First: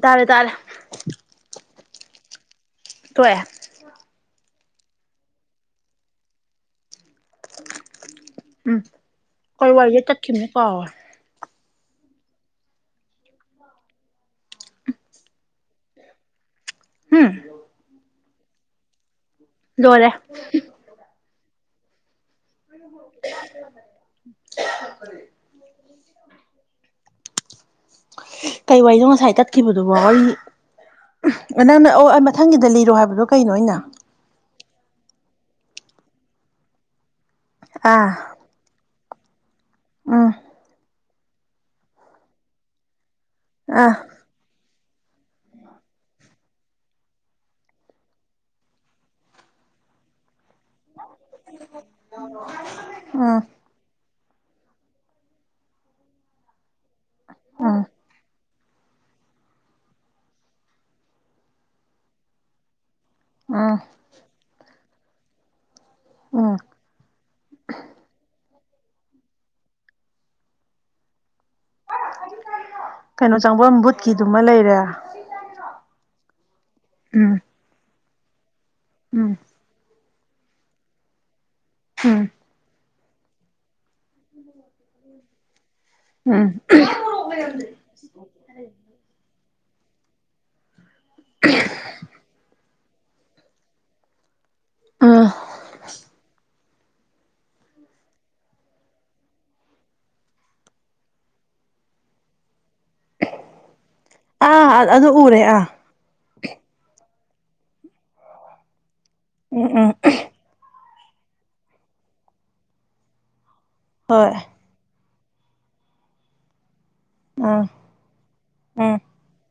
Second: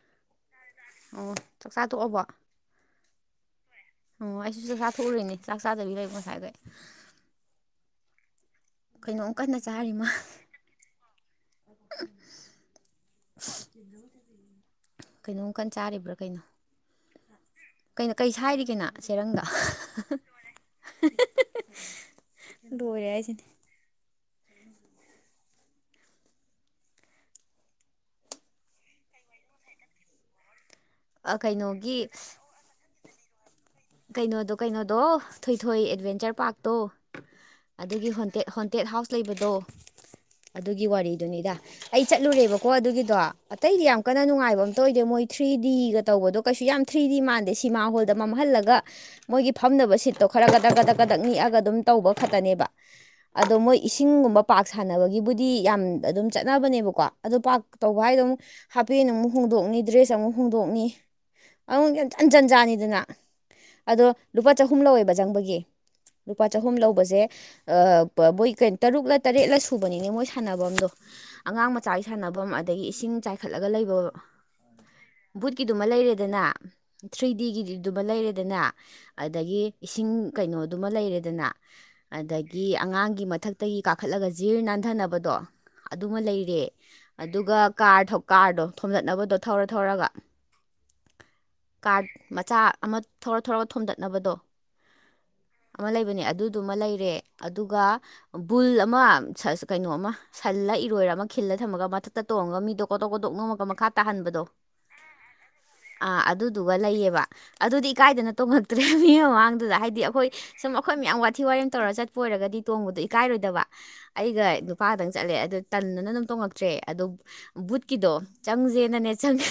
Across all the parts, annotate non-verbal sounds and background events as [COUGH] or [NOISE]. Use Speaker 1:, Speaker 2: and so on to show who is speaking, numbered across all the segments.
Speaker 1: ꯇꯥꯔꯦ ꯇꯥꯔꯦ
Speaker 2: ꯑꯣ ꯆꯥꯛꯆꯥ ꯇꯣꯛꯑꯕꫭ
Speaker 1: ꯇꫭꯑꯦ
Speaker 2: ꯑꯣ ꯑꯩꯁꯨ ꯆꯥꯛ ꯆꯥꯊꯣꯛꯎꯔꯏꯅꯦ ꯆꯥꯛ ꯆꯥꯗꯕꯤ ꯂꯩ ꯉꯁꯥꯏꯈꯩ
Speaker 1: ꯎꯝ
Speaker 2: ꯀꯩꯅꯣꯝ ꯀꯟꯅ
Speaker 1: ꯀꯩ
Speaker 2: ꯆꯥꯔꯤꯃ
Speaker 1: ꯋꯥꯔꯤꯗ ꯇꯠꯈꯤꯕꯅꯣ ꯀꯥꯎꯔꯦ
Speaker 2: ꯀꯩꯅꯣꯝ ꯀꯥꯟ ꯆꯥꯔꯤꯕ꯭ꯔꯥ ꯀꯩꯅꯣ
Speaker 1: ꯍꯝ
Speaker 2: ꯑ ꯀꯩ ꯁꯥꯏꯔꯤꯒꯦ ꯅꯪ ꯆꯦꯔꯪꯗꫭ
Speaker 1: ꯂꯣꯏꯔꯦ
Speaker 2: ꯂꫭꯏꯔꯦꯍꯥꯏꯁꯤꯅꯤ
Speaker 1: [UNINTELLIGIBLE] ꯀꯩ ꯋꯥꯔꯤꯅꫭ ꯉꯁꯥꯏ ꯇꯠꯈꯤꯕꯗꯨꯕꯣ ꯅꯪꯅ
Speaker 2: ꯀꯩꯅꯣꯒꯤ
Speaker 1: ꯑꯣ ꯑꯩ ꯃꯊꯪꯒꯤꯗ ꯂꯤꯔꯣ ꯍꯥꯏꯕꯗꯣ ꯀꯩꯅꫭ ꯑꯩꯅ
Speaker 2: ꯀꯩꯅꯣꯗꯣ ꯀꯩꯅꯣꯗꯣ ꯊꯣꯏꯊꯣꯏ ꯑꯦꯗꯚꯦꯟꯆꯔ ꯄꯥꯔꯛꯇꯣ ꯑꯗꯨꯗꯒꯤ
Speaker 1: ꯑꯥ
Speaker 2: ꯍꯣꯟꯇꯦ ꯇꯦꯠ ꯍꯥꯎꯁ ꯂꯩꯕꯗꯣ
Speaker 1: ꯎꯝ
Speaker 2: ꯑꯗꯨꯒꯤ ꯋꯥꯔꯤꯗꯨꯅꯤꯗ ꯑꯩ ꯆꯠꯂꯨꯔꯦꯕꯀꯣ ꯑꯗꯨꯒꯤꯗꯣ ꯑꯇꯩꯗꯤ
Speaker 1: ꯑꯥ
Speaker 2: ꯌꯥꯝ ꯀ ꯅꯨꯡꯉꯥꯏꯕ ꯑꯝꯇ ꯑꯣꯏꯗꯦ ꯃꯣꯏ ꯊ꯭ꯔꯤ ꯗꯤꯒ ꯇꯧꯕꯗꯣ ꯀꯩꯁꯨ ꯌꯥꯝ ꯊ꯭ꯔꯤ ꯗꯤ ꯃꯥꯟꯗꯦ ꯁꯤꯃꯥ ꯍꯣꯜꯗ ꯃꯝꯍꯜꯂꯒ ꯒ ꯃꯣꯏꯒꯤ ꯐꯝꯗꯅꯕ ꯁꯤꯠꯇꯣ ꯈꯔ ꯀꯗꯛ ꯀꯗꯛ ꯄꯗꯛ ꯅꯤꯛꯑꯒ ꯑꯗꯨꯝ ꯇꯧꯕ ꯐꯠꯇꯅꯦꯕ
Speaker 1: ꯎꯝ
Speaker 2: ꯑꯗꯣ ꯃꯣꯏ ꯏꯁꯤꯡꯒꯨꯝꯕ ꯄꯥꯛ ꯁꯥꯟꯅꯕꯒꯤꯕꯨꯗꯤ ꯌꯥꯝ ꯑꯗꯨꯝ ꯆꯠꯅꯕꯅꯦꯕꯀꯣ ꯑꯗꯨ ꯄꯥꯛ
Speaker 1: ꯎꯝ
Speaker 2: ꯇꯧꯕ ꯍꯥꯏ ꯑꯗꯨꯝ ꯍꯥꯄꯦꯟ ꯑꯃꯨꯛ ꯍꯣꯡꯗꯣꯛꯅꯤ ꯗ꯭ꯔꯦꯁ ꯑꯃꯨꯛ ꯍꯣꯡꯗꯣꯛꯅꯤ ꯑꯃꯨꯛ ꯌꯥꯝ ꯖꯟꯖꯥꯟꯅꯤꯗꯅ
Speaker 1: ꯎꯝ
Speaker 2: ꯑꯗꯣ ꯂꯨꯄꯥ ꯆꯍꯨꯝ ꯂꯧꯋꯦꯕ ꯆꯪꯕꯒꯤ ꯂꯨꯄꯥ
Speaker 1: ꯎꯝ
Speaker 2: ꯆꯍꯨꯝ ꯂꯧꯕꯁꯦ ꯃꯣꯏ ꯀꯩ ꯇꯔꯨꯛꯂ ꯇꯔꯦꯠꯂ ꯁꯨꯕꯅꯤꯅꯦ ꯃꯣꯏ ꯁꯥꯟꯅꯐꯝꯗꯣ ꯑꯉꯥꯡ ꯃꯆꯥꯒꯤ ꯁꯥꯟꯅꯕꯝ ꯑꯗꯒꯤ ꯏꯁꯤꯡ
Speaker 1: ꯀꯩꯅꯣ
Speaker 2: ꯆꯥꯏꯈꯠꯂꯒ
Speaker 1: ꯆꯪꯕꯝ
Speaker 2: ꯂꯩꯕ
Speaker 1: ꯕꯨꯠꯀꯤꯗꯨꯃ ꯂꯩꯔꯦ
Speaker 2: ꯕꯨꯠꯀꯤꯗꯨꯃ ꯂꯩꯔꯦꯗꯅ ꯊ꯭ꯔꯤ
Speaker 1: ꯎꯝ
Speaker 2: ꯗꯤꯒꯤ ꯗꯨꯃ ꯂꯩꯔꯦꯗꯅ
Speaker 1: ꯎꯝ
Speaker 2: ꯑꯗꯒꯤ ꯏꯁꯤꯡ ꯀꯩꯅꯣꯗꯨꯃ ꯂꯩꯔꯦꯗꯅ
Speaker 1: ꯎꯝ
Speaker 2: ꯑꯗ ꯒꯤ ꯑꯉꯥꯡꯒꯤ ꯃꯊꯛꯇꯒꯤ ꯀꯥꯈꯠꯂꯒ ꯖꯤꯔ ꯅꯥꯟꯊꯅꯕꯗꯣ ꯑꯗꯨꯃ
Speaker 1: ꯎꯝ
Speaker 2: ꯂꯩꯔꯦ ꯑꯗꯨꯒ ꯀꯥꯔ ꯀꯥꯔꯗꯣ ꯊꯣꯝꯖꯠꯅꯕꯗꯣ ꯊꯧꯔ ꯊꯧꯔꯒ ꯀꯥꯔꯠ ꯃꯆꯥ ꯑꯃ ꯊꯧꯔ ꯊꯧꯔꯒ ꯊꯣꯝꯗꯠꯅꯕꯗꯣ
Speaker 1: ꯎꯝ
Speaker 2: ꯑꯃ ꯂꯩꯕꯅꯦ ꯑꯗꯨꯗꯨꯃ ꯂꯩꯔꯦ ꯑꯗꯨꯒ ꯕꯨꯜ ꯑꯃ ꯀꯩꯅꯣ ꯑꯃ ꯁꯜꯂ ꯏꯔꯣꯏꯔ ꯑꯃ ꯈꯤꯜꯂ ꯊꯝꯃꯒ ꯃꯊ ꯇ ꯇꯣꯡꯉꯒ ꯃꯤꯗꯣ ꯀꯣꯇꯣꯛ ꯀꯣꯇꯣꯛ ꯉꯝꯉꯒ ꯃꯈꯥ ꯇꯥꯍꯟꯕꯗꯣ
Speaker 1: ꯑꯥ ꯑꯗꯨ ꯎꯔꯦ ꯑꯥ
Speaker 2: ꯑꯥ ꯑꯗꯨꯗꯨꯒ ꯂꯩꯌꯦꯕ ꯑꯗꯨꯗꯤ ꯏꯀꯥꯏꯗꯅ ꯇꯣꯡꯉꯛꯇ꯭ꯔꯦ ꯃꯤ
Speaker 1: ꯎꯝ
Speaker 2: ꯃꯃꯥꯡꯗꯨꯗ
Speaker 1: ꯎꯝ
Speaker 2: ꯍꯥꯏꯗꯤ ꯑꯩꯈꯣꯏ ꯁꯨꯝ ꯑꯩꯈꯣꯏ ꯃꯌꯥꯝ ꯋꯥꯊꯤ ꯋꯥꯔꯦꯝ ꯇꯧꯔꯒ ꯆꯠꯄ ꯑꯣꯏꯔꯒꯗꯤ ꯇꯣꯡꯕꯗꯣ ꯏꯀꯥꯏꯔꯣꯏꯗꯕ
Speaker 1: ꯍꯣꯏ
Speaker 2: ꯑꯩꯒ ꯅꯨꯄꯥꯗꯪ ꯆꯠꯂꯦ ꯑꯗꯣ ꯇꯟꯅꯅ ꯑꯗꯨꯝ ꯇꯣꯡꯉꯛꯇ꯭ꯔꯦ ꯑꯗꯨ
Speaker 1: ꯎꯝ
Speaker 2: ꯕꯨꯠꯀꯤꯗꯣ
Speaker 1: ꯎꯝ
Speaker 2: ꯆꯪꯁꯦꯅꯅꯦ ꯆꯪꯉ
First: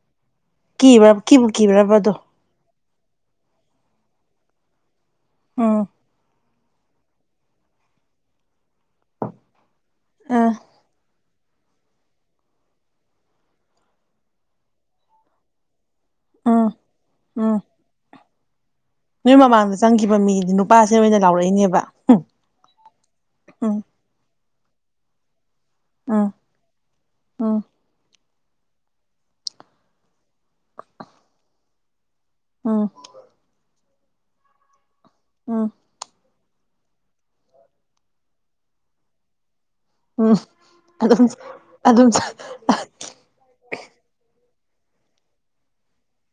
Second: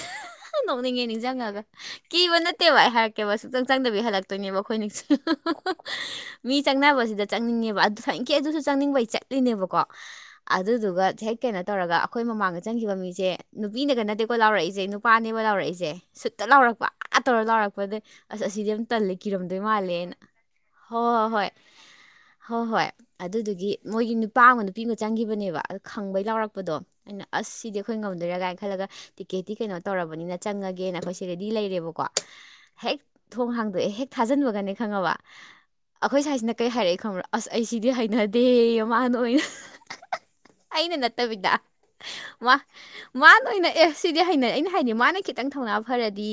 Speaker 2: ꯅ‌ꯣꯛꯅꯤꯡꯉꯦ
Speaker 1: ꯀꯤꯕ꯭ꯔꯥ ꯀꯤꯕꯨ
Speaker 2: ꯅꯤꯡꯁꯪꯉꯒ
Speaker 1: ꯀꯤꯕ꯭ꯔꯕ ꯑꯗꯣ
Speaker 2: ꯀꯤꯕ ꯅꯠꯇ ꯇꯦꯕ ꯑꯩ ꯍꯥꯏꯔꯛꯀꯦꯕ ꯁꯨꯛꯆꯪ ꯆꯪꯗꯕꯤ ꯍꯜꯂꯛꯇꯣꯏꯅꯦꯕ ꯑꯩꯈꯣꯏ ꯅꯤꯡꯁꯤꯡ
Speaker 1: ꯎꯝ
Speaker 2: ꯃꯤ ꯆꯪꯅꯕꯁꯤꯗ ꯆꯪꯅꯤꯡꯉꯦꯕ ꯑꯗꯨꯁꯨ ꯊꯋ‌ꯣꯏꯀꯤ ꯑꯗꯨꯁꯨ ꯆꯪꯅꯤꯡꯕꯩ ꯆꯠ ꯆꯠꯂꯤꯅꯦꯕꯀꯣ
Speaker 1: ꯑꯥ
Speaker 2: ꯑꯗꯨꯗꯨꯒ ꯍꯦꯛ ꯀꯩꯅꯣ ꯇꯧꯔꯒ ꯑꯩꯈꯣꯏ ꯃꯃꯥꯡꯗ ꯆꯪꯈꯤꯕ ꯃꯤꯁꯦ ꯅꯨꯄꯤꯅꯒ ꯅꯠꯇꯦꯀꯣ ꯂꯥꯎꯔꯛꯏꯖ‌ꯦ ꯅꯨꯄꯥꯅꯦꯕ ꯂꯥꯎꯔꯛꯏꯖ‌ꯦ ꯁꯨꯠꯇ
Speaker 1: ꯎꯝ
Speaker 2: ꯂꯥꯎꯔꯛꯄ ꯑꯥ ꯇꯧꯔ
Speaker 1: ꯎꯝ
Speaker 2: ꯂꯥꯎꯔꯛꯄꯗꯩ ꯑꯁ ꯑꯁꯤꯗꯤ ꯌꯥꯝ ꯇꯜꯂꯦ
Speaker 1: ꯅꯣꯏ
Speaker 2: ꯀꯤꯔꯝꯗꯣꯏ
Speaker 1: ꯃꯃꯥꯡꯗ
Speaker 2: ꯃꯥꯜꯂꯦꯅ
Speaker 1: ꯆꯪꯈꯤꯕ ꯃꯤꯗꯤ ꯅꯨꯄꯥꯁꯦ
Speaker 2: ꯍꯣ
Speaker 1: ꯑꯣꯏꯅ
Speaker 2: ꯍꯣ ꯍꯣꯏ
Speaker 1: ꯂꯥꯎꯔꯛꯏꯅꯦꯕ ꯎꯝ
Speaker 2: ꯍꯣ ꯍꯣꯏ ꯑꯗꯨꯗꯨꯒꯤ
Speaker 1: ꯎꯝ
Speaker 2: ꯃꯣꯏꯒꯤ ꯅꯨꯄꯥ ꯑꯝꯒ ꯅꯨꯄꯤ ꯑꯃ ꯆꯪꯈꯤꯕꯅꯦꯕ ꯑꯣ ꯈꯪꯕꯩ
Speaker 1: ꯎꯝ
Speaker 2: ꯂꯥꯎꯔꯛꯄꯗꯣ ꯑꯩꯅ ꯑꯁ
Speaker 1: ꯎꯝ
Speaker 2: ꯁꯤꯗꯤ ꯑꯩꯈꯣꯏ ꯉꯝꯗꯣꯏꯔꯥ ꯀꯥꯏꯅ ꯈꯜꯂꯒ ꯇꯤꯛꯀꯦꯠꯇꯤ ꯀꯩꯅꯣ ꯇꯧꯔꯕꯅꯤꯅ ꯆꯪꯉꯒꯦꯅ ꯑꯩꯈꯣꯏꯁꯦ ꯔꯦꯗꯤ ꯂꯩꯔꯦꯕꯀꯣ
Speaker 1: ꯎꯝ
Speaker 2: ꯍꯦꯛ ꯊꯣꯡ ꯍꯥꯡꯗꯣꯛꯑꯦ ꯍꯦꯛ ꯊꯥꯖꯤꯟꯕꯒꯅ‌ꯦ ꯈꯪꯉꯕ
Speaker 1: ꯎꯝ
Speaker 2: ꯑꯩꯈꯣꯏ ꯁꯥꯏꯁꯤꯅ ꯀꯩ ꯍꯥꯏꯔꯛꯏ ꯈꯪꯕ꯭ꯔꯥ ꯑꯁ ꯑꯩ ꯁꯤꯗꯤ ꯍꯩꯅꯗꯦ‌‌ꯍ‌ꯦ ꯃꯥꯅ ꯑꯣꯏꯅ
Speaker 1: ꯎꯝ
Speaker 2: ꯑꯩꯅ
Speaker 1: ꯑꯗꯨꯝ
Speaker 2: ꯅꯠꯇꯕꯤꯗ
Speaker 1: ꯑꯗꯨꯝ
Speaker 2: ꯃꯥ ꯃꯥꯅ ꯑꯣꯏꯅ ꯑꯦ ꯁꯤꯗꯤ ꯍꯥꯏꯅꯩ ꯑꯩꯅ ꯍꯥꯏꯗꯤ ꯃꯥꯅ ꯈꯤꯇꯪ ꯊꯧꯅꯥ ꯐꯔꯗꯤ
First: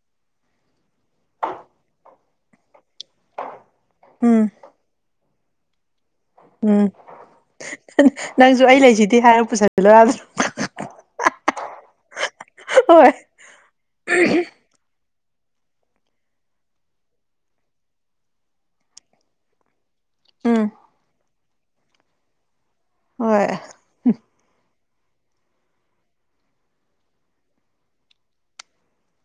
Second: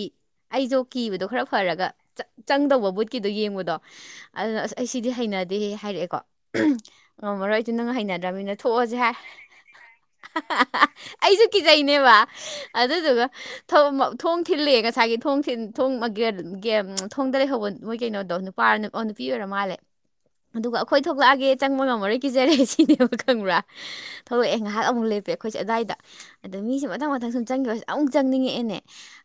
Speaker 2: ꯑꯩꯖ‌ꯣ ꯀꯤꯕꯗꯣ ꯈꯔ ꯐꯔꯒ ꯆ ꯆꯪꯗꯧꯕ ꯕꯨꯠꯀꯤꯗ‌ꯣ ꯌꯦꯡꯕꯗꯣ
Speaker 1: ꯎꯝ
Speaker 2: ꯑꯗꯨꯅ ꯑꯁ ꯑꯩ ꯁꯤꯗꯤ ꯍꯩꯅꯗꯦꯍ‌ꯦ ꯍꯥꯏꯔꯛꯑꯦꯀꯣ
Speaker 1: ꯎꯝ
Speaker 2: ꯉꯝꯃꯔꯣꯏ ꯑꯩꯁꯨ ꯅꯪ ꯍꯩꯅꯗ꯭ꯔꯕꯅꯤꯅ
Speaker 1: ꯅꯪꯁꯨ ꯑꯩ
Speaker 2: ꯊꯣꯛꯑꯁꯦ ꯍꯥꯏ
Speaker 1: ꯂꯩꯁꯤꯗꯤ ꯍꯥꯏꯔ ꯄꯨꯁꯜꯂꯣ ꯌꯥꯗ꯭ꯔꯣ
Speaker 2: ꯑꯩꯖꯨ ꯀꯤꯖꯩꯅꯦꯕ
Speaker 1: ꯍꯣꯏ
Speaker 2: ꯑꯗꯨꯗꯨꯒ ꯊ‌ꯣꯝ ꯊꯣꯡ ꯊꯤꯜꯂꯛꯑꯦ ꯉꯁꯥꯏꯒꯤ ꯊ‌ꯣꯡ ꯊꯤꯟ ꯊ‌ꯣꯡ ꯒꯌ ꯒ‌ꯦꯝ ꯊꯣꯡꯗ ꯂꯩꯍꯧꯕ ꯃꯣꯏ ꯀꯩꯅꯣꯗꯣ ꯅꯨꯄꯥꯔ ꯑꯣ ꯅꯨꯄꯤ ꯑꯣꯏꯔ ꯃꯥꯜꯂꯦ
Speaker 1: ꯎꯝ
Speaker 2: ꯑꯗꯨꯒ ꯑꯩꯈꯣꯏ ꯊꯣꯛꯂꯛꯑꯒꯦ ꯆꯪꯕ ꯉꯝꯃꯔꯣꯏ ꯀꯤꯖꯔꯦ ꯁꯤꯅꯦꯕ
Speaker 1: ꯍꯣꯏ
Speaker 2: ꯈꯪꯕ꯭ꯔꯥ ꯊ‌ꯣꯛꯂꯛꯑꯦ ꯉꯥꯍꯥꯛ ꯑꯃꯨꯛ ꯂ‌ꯦꯞꯄꯦ ꯑꯩꯈꯣꯏꯁꯦ ꯑꯗ꯭ꯋꯥꯏꯗ ꯑꯗꯣ ꯃꯤꯁꯦ ꯃꯊꯪ ꯃꯊꯪ ꯁꯨꯝ ꯆꯪꯈꯤꯕꯁ ꯑꯃꯨꯛ ꯆꯪꯅꯤꯡꯉꯛꯑꯦꯅꯦ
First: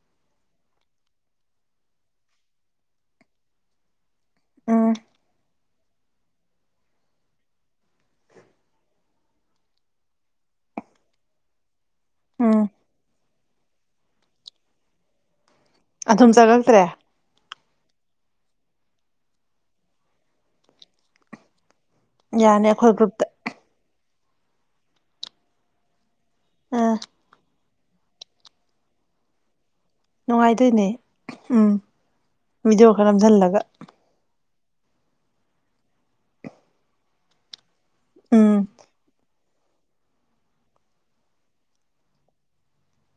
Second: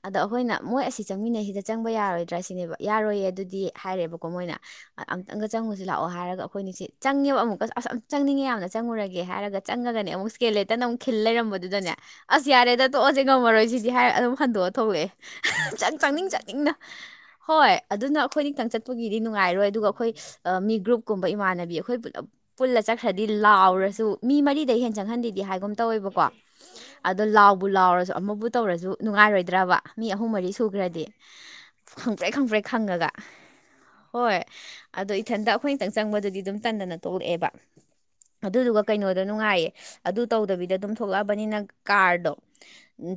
Speaker 2: ꯑꯗꯣ ꯑꯩꯈꯣꯏꯅ ꯃꯣꯏ ꯑꯁꯤ ꯆꯪꯃꯤꯟꯅꯩꯁꯤꯗ ꯆꯪꯕ ꯌꯥꯔꯣꯏꯗ꯭ꯔꯥ ꯁꯤꯅꯦꯕ ꯌꯥꯔꯣꯏꯌꯦ ꯑꯗꯨꯗꯤ ꯍꯥꯏꯔꯦꯑꯦꯕꯀꯣ ꯃꯣꯏꯅ
Speaker 1: ꯎꯝ
Speaker 2: ꯑꯨꯛꯇꯪꯒ ꯆꯪꯉꯨꯁꯤ ꯂꯥꯛꯑꯣ ꯍꯥꯏꯔꯒ ꯑꯩꯈꯣꯏꯅꯤꯁꯤꯦꯡ ꯆꯪꯉꯦꯕ ꯑꯃꯨꯛꯀ ꯑꯁ ꯑꯝ ꯆꯪꯅꯤꯡꯉꯦ ꯌꯥꯝꯅ ꯆꯪꯉꯨꯔꯒꯦ ꯍꯥꯏꯔꯒ ꯆꯪꯉꯒꯅꯦ ꯑꯃꯨꯛ ꯏꯁ꯭ꯀꯦꯜꯂ‌ꯦꯇꯜ ꯑꯃꯨꯛ ꯈꯤꯜ ꯂꯩꯔꯝꯕꯗꯨꯗꯅꯦ ꯑꯁ
Speaker 1: ꯎꯝ
Speaker 2: ꯌꯥꯔꯦꯗ ꯇꯣꯛꯑꯁꯦ ꯉꯝꯃꯔꯣꯏ ꯁꯤꯗꯤ ꯍꯥꯏꯔ ꯑꯗꯨꯝ ꯍꯟꯗꯣꯛꯑ ꯊꯣꯛꯂꯛꯑꯦ ꯆꯪ ꯆꯪꯅꯤꯡ
Speaker 1: ꯑꯗꯨꯝ
Speaker 2: ꯆꯠ
Speaker 1: ꯆꯪꯉꯛꯇ꯭ꯔꯦ
Speaker 2: ꯍꯣꯏ ꯑꯗꯨꯅ ꯑꯩꯈꯣꯏꯅꯤ ꯈꯛꯇꯪ ꯆꯠꯄꯒꯤꯗꯤ ꯅꯨꯡꯉꯥꯏꯔꯣꯏ ꯑꯗꯨꯒ ꯑꯩꯈꯣꯏ ꯃꯤ ꯒ꯭ꯔꯨꯞꯀꯨꯝꯕ ꯏꯃꯥꯟꯅꯕꯤ ꯑꯩꯈꯣꯏ ꯄꯨꯜ
Speaker 1: ꯌꯥꯅꯤ
Speaker 2: ꯄꯨꯜꯂ
Speaker 1: ꯑꯩꯈꯣꯏ
Speaker 2: ꯆꯠꯈ꯭ꯔꯗꯤ
Speaker 1: ꯒ꯭ꯔꯨꯞꯇ
Speaker 2: ꯂꯥꯎꯔꯁꯨ ꯃꯤ ꯃꯔꯤꯗꯩ ꯍꯦꯟ ꯆꯪꯍꯟꯗꯦꯗꯤ ꯍꯥꯏꯒꯨꯝ ꯇꯧꯋꯦꯕꯀꯣ
Speaker 1: ꯑꯥ
Speaker 2: ꯑꯗꯣ ꯂꯥꯎꯕꯨ ꯂꯥꯎꯔꯁꯨ ꯑꯃꯕꯨ ꯇꯧꯔꯁꯨ ꯅꯨꯡꯉꯥꯏꯔꯣꯏꯗ꯭ꯔꯕ ꯃꯤ ꯑꯍꯨꯝ ꯃꯔꯤ
Speaker 1: ꯅꯨꯡꯉꯥꯏꯗꯣꯏꯅꯦ
Speaker 2: ꯁꯨꯈ꯭ꯔꯗꯤ
Speaker 1: ꯎꯝ
Speaker 2: ꯈꯪꯄ꯭ꯔ‌ꯦꯛ ꯈꯪꯄ꯭ꯔ‌ꯦꯛ
Speaker 1: ꯚꯤꯗꯤꯑꯣ
Speaker 2: ꯈꯪꯉꯒ
Speaker 1: ꯈꯔ ꯅꯝꯁꯤꯜꯂꯒ
Speaker 2: ꯍꯣꯏ ꯑꯗꯣ ꯏꯊꯟꯇ ꯑꯩꯈꯣꯏ ꯅꯤꯇꯪ ꯆꯪꯕꯗꯨꯗꯤ ꯑꯗꯨꯝ ꯇꯟꯗꯅ ꯇ‌ꯣꯛꯂꯛꯑꯦꯕ
Speaker 1: ꯎꯝ
Speaker 2: ꯑꯗꯨꯗꯨꯒ ꯀꯩꯅꯣꯗ ꯅꯨꯡꯉꯥꯏꯌꯦ ꯑꯗꯨ ꯇꯧꯗꯕꯤꯗ ꯑꯗꯨꯝ ꯊꯣꯛꯂꯛꯑꯕꯅꯤꯅ ꯀꯥꯔꯗꯣ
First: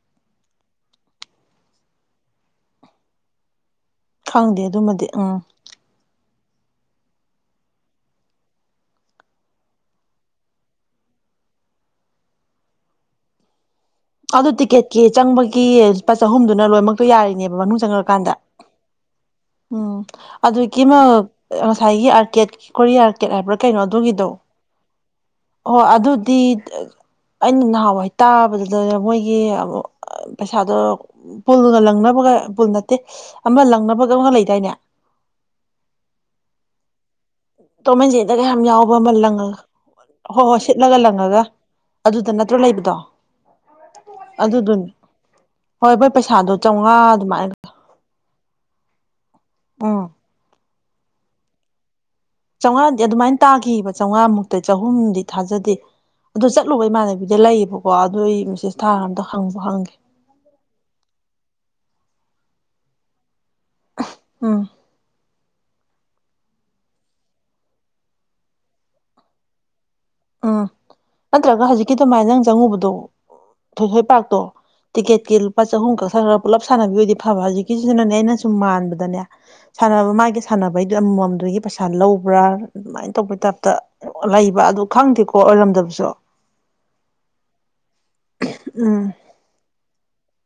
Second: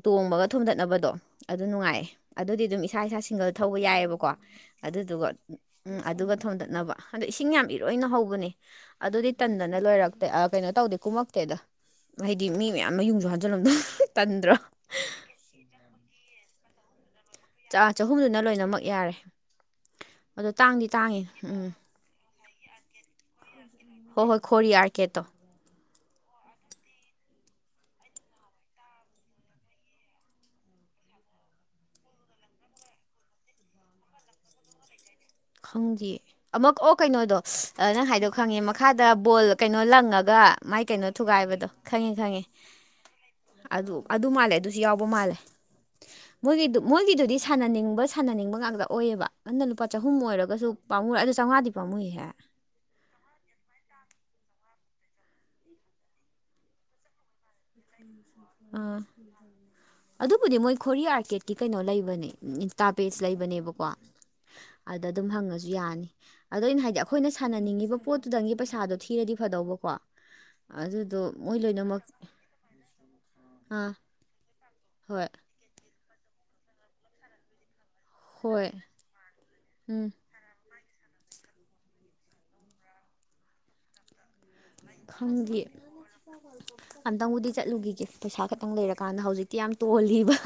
Speaker 2: ꯇꯣꯡꯕꯒ ꯊꯣꯝꯗꯠꯅꯕꯗꯣ ꯑꯗꯨ ꯅꯨꯡꯉꯥꯏꯌꯦ ꯑꯗꯨꯗꯤ ꯑꯗꯨꯝ ꯏꯁꯥ ꯏꯁꯥ ꯁꯤꯡꯒꯜ ꯊꯧꯕ ꯌꯥꯏꯕꯀꯣ ꯀꯣ
Speaker 1: ꯈꯪꯗꯦ ꯑꯗꯨꯃꯗꯤ
Speaker 2: ꯑꯗꯨꯗꯨꯒ
Speaker 1: ꯎꯝ
Speaker 2: ꯎꯝ ꯑꯗꯨꯒ ꯊꯣꯟꯗꯠꯅꯕ ꯑꯗꯣ ꯏꯁꯤꯡ ꯌꯥꯝ ꯏꯔꯣꯏꯅ ꯍꯧꯕꯅꯦ ꯑꯗꯨꯗꯤ ꯇꯟꯗꯅ ꯂꯣꯏꯔꯛꯇꯦ ꯑꯥ ꯀꯩꯅꯣ ꯇꯧꯗꯦ ꯀꯨꯝꯃꯛꯇꯦꯗ ꯍꯥꯏꯗꯤ ꯃꯤ ꯃꯌꯥꯝ ꯃꯌꯨꯡꯁꯨ ꯍꯥꯟꯖꯤꯜꯂꯝꯗ [INAUDIBLE]
Speaker 1: ꯑꯗꯨ ꯇꯤꯛꯀꯦꯠꯀꯤ ꯆꯪꯕꯒꯤ ꯂꯨꯄꯥ ꯆꯍꯨꯝꯗꯨꯅ ꯂꯣꯏꯅꯃꯛ ꯄ ꯌꯥꯔꯤꯅꯦꯕ ꯃꯅꯨꯡ
Speaker 2: ꯆꯥ
Speaker 1: ꯆꯪꯈ꯭ꯔꯀꯥꯟꯗ
Speaker 2: ꯆꯍꯨꯝꯗꯨꯅ ꯂꯣꯏꯅꯃꯛ ꯌꯥꯔꯦ
Speaker 1: ꯎꯝ
Speaker 2: ꯑꯗꯣ
Speaker 1: ꯑꯗꯨꯒꯤ
Speaker 2: ꯇꯥꯡꯗꯤ
Speaker 1: ꯑꯃ
Speaker 2: ꯇꯥꯡꯉꯤ ꯎꯝ
Speaker 1: ꯉꯁꯥꯏꯒꯤ ꯑꯥꯔꯀꯦꯠ ꯈꯣꯔꯤ ꯑꯥꯔꯀꯦꯠ ꯍꯥꯏꯕ꯭ꯔꯥ ꯀꯩꯅꯣ ꯑꯗꯨꯒꯤꯗꯣ
Speaker 2: ꯀ‌ꯦꯠꯇꯣ
Speaker 1: ꯍꯣꯏ ꯑꯗꯨꯗꯤ ꯑꯩꯅ ꯅꯍꯥꯟꯋꯥꯏ ꯇꯥꯕꯗꯨꯗ ꯃꯣꯏꯒꯤ ꯄꯩꯁꯥꯗꯣ ꯄꯨꯜꯅ ꯂꯪꯅꯕꯒ ꯄꯨꯜ ꯅꯠꯇꯦ ꯑꯃ ꯂꯪꯅꯕꯒ ꯑꯃꯒ ꯂꯩꯗꯥꯏꯅꯦ
Speaker 2: ꯈꯪꯗꯤꯌꯦ ꯑꯃ ꯑꯣ ꯀꯩꯅꯣꯗꯣ ꯑ
Speaker 1: ꯇꯣꯝ
Speaker 2: ꯅꯪ
Speaker 1: ꯑꯦꯟ
Speaker 2: ꯍꯥꯏꯗꯣ
Speaker 1: ꯖꯦꯔꯤꯗꯒ
Speaker 2: ꯈꯪꯉꯦ
Speaker 1: ꯌꯥꯝ ꯌꯥꯎꯕ
Speaker 2: ꯃꯈꯥꯗ
Speaker 1: ꯑꯃ
Speaker 2: ꯕꯣꯜ
Speaker 1: ꯂꯪꯉꯒ
Speaker 2: ꯀꯩꯅꯣ ꯂꯪꯉꯒ
Speaker 1: ꯍꯣꯏ ꯍꯣꯏ
Speaker 2: ꯃꯥꯏ
Speaker 1: ꯁꯤꯠꯂꯒ
Speaker 2: ꯀꯩꯅꯣ
Speaker 1: ꯂꯪꯉꯒ
Speaker 2: ꯊꯨꯒꯥꯏꯕꯗꯣ ꯈꯪꯉꯦ
Speaker 1: ꯑꯗꯨꯗ
Speaker 2: ꯈꯪꯉꯦ
Speaker 1: ꯅꯠꯇ꯭ꯔꯣ ꯂꯩꯕꯗꯣ
Speaker 2: ꯑꯗꯨ ꯑꯗꯨ ꯃꯥꯜꯂꯦ ꯑꯗꯨꯁꯨ
Speaker 1: ꯑꯗꯨꯗꯨꯅꯤ
Speaker 2: ꯌꯥꯎꯕ ꯃꯥꯜꯂꯦ
Speaker 1: ꯍꯣꯏ ꯃꯣꯏ ꯄꯩꯁꯥꯗꯣ
Speaker 2: ꯃꯣꯏꯒꯤ
Speaker 1: ꯆꯧꯉꯥ
Speaker 2: ꯃꯣꯏꯒꯤꯗꯨꯗꯤ
Speaker 1: ꯑꯗꯨꯃꯥꯏꯅ
Speaker 2: ꯁꯥꯟꯅꯅꯤꯡꯕ ꯁꯥꯟꯅꯅꯤꯡꯕ ꯉꯥꯛꯇ ꯑꯣꯏꯌꯦꯕ ꯅꯪꯅ ꯂꯨꯄꯥ
Speaker 1: ꯎꯝ
Speaker 2: ꯆꯍꯨꯝ ꯑꯣꯏꯔꯒꯁꯨ ꯄꯥꯝꯃꯨꯔꯦ ꯑꯗꯨ ꯆꯧꯉꯥꯗꯤ ꯄꯥꯝꯃꯨꯏꯍꯦ
Speaker 1: ꯆꯧꯉꯥꯗꯤ ꯑꯗꯨꯃꯥꯏꯅ ꯇꯥꯈꯤꯕ ꯆꯧꯉꯥ ꯃꯨꯛꯇꯤ ꯆꯍꯨꯝꯗꯤ ꯊꯥꯖꯗꯦ ꯑꯗꯨ ꯆꯠꯂꯨꯕꯩ ꯏꯃꯥꯟꯅꯕꯤꯗ ꯂꯩꯌꯦꯕꯀꯣ ꯑꯗꯨ ꯑꯩ ꯃꯦꯁꯦꯁ ꯊꯥ
Speaker 2: ꯑꯥ
Speaker 1: ꯑꯝꯇ ꯍꯪꯕꯨ ꯍꯪꯒꯦ
Speaker 2: ꯑꯗꯨꯕꯨꯗꯤ ꯃꯣꯏ ꯈꯣꯔꯤ ꯑꯥꯔꯀꯦꯠꯀꯤ ꯀꯩꯅꯣ ꯂꯩꯕꯅꯦ ꯏꯟꯁꯇꯥ ꯄꯦꯁ ꯂꯩꯕꯅꯦꯕꯀꯣ
Speaker 1: ꯎꯝ
Speaker 2: ꯑꯗꯗꯨꯝ ꯍꯪꯉꯁꯨ ꯌꯥꯅꯤ ꯑꯗꫭ ꯑꯩꯅ ꯍꯥꯏꯗꯤ ꯑꯩꯈꯣꯏꯅ ꯁꯥꯟꯅꯅꯤꯡꯉꯤ ꯄꯣꯠꯇꯨꯗꯪꯒꯤ ꯄꯩꯁꯥꯗꯣ ꯊꯤꯔꯗꯤ ꯐꯗꯧꯕꯀꯣ
Speaker 1: ꯎꯝ
Speaker 2: ꯑꯗꯨꯗꯣ ꯃꯣꯏ
Speaker 1: ꯅꯠꯇ꯭ꯔꯒ ꯍꯧꯖꯤꯛꯀꯤ
Speaker 2: ꯂꯣꯏꯅꯃꯛ
Speaker 1: ꯑꯗꯨꯃꯥꯏꯅ ꯅꯪ ꯆꯪꯉꯨꯕꯗꯣ
Speaker 2: ꯑꯥ
Speaker 1: ꯊꯣꯏꯁꯣꯏꯄꯥꯛꯇꯣ
Speaker 2: ꯍꯣꯏ
Speaker 1: ꯇꯤꯛꯀꯦꯠꯀꯤ ꯂꯨꯄꯥ ꯆꯍꯨꯝ ꯈꯛ ꯊꯠꯈꯔ ꯄꯨꯜꯂꯞ ꯁꯥꯟꯅꯕꯤ ꯑꫭꯏꯗꯤ ꯐꯕ ꯍꯧꯖꯤꯛꯀꯤꯁꯤꯅꯅꯦ ꯑꯩꯅ ꯁꯨꯝ
Speaker 2: ꯍꯣꯏ
Speaker 1: ꯃꯥꯟꯕꯗꯅꯦ
Speaker 2: ꯎꯝ
Speaker 1: ꯁꯥꯟꯅꯕ ꯃꯥꯒꯤ ꯁꯥꯟꯅꯕꯩꯗꯨ ꯑꯃꯃꯝꯗꯨꯒꯤ ꯄꯩꯁꯥ ꯂꯧꯕ꯭ꯔꯥ ꯑꯗꯨꯃꯥꯏꯅ ꯇꯧꯕꯩ ꯇꯥꯏꯞꯇ ꯂꯩꯕ ꯑꯗꯨ ꯈꯪꯗꯦꯀꯣ
Speaker 2: ꯈꯪꯗꯦ
Speaker 1: ꯑꯣꯏꯔꯝꯗꯕꯁꯨ
Speaker 2: ꯑꯝꯇꯪꯕꯨꯗꯤ ꯆꯠꯂꯨꯒꯤꯒꯦ ꯄꯩꯁꯥ ꯈꯛꯇꯪ
Speaker 1: ꯎꯝ
Speaker 2: ꯂꯩꯔꯀꯥꯟꯗ ꯍꯧꯖꯤꯛ ꯌꯥꯝ ꯇꯣꯜꯂꯤꯕ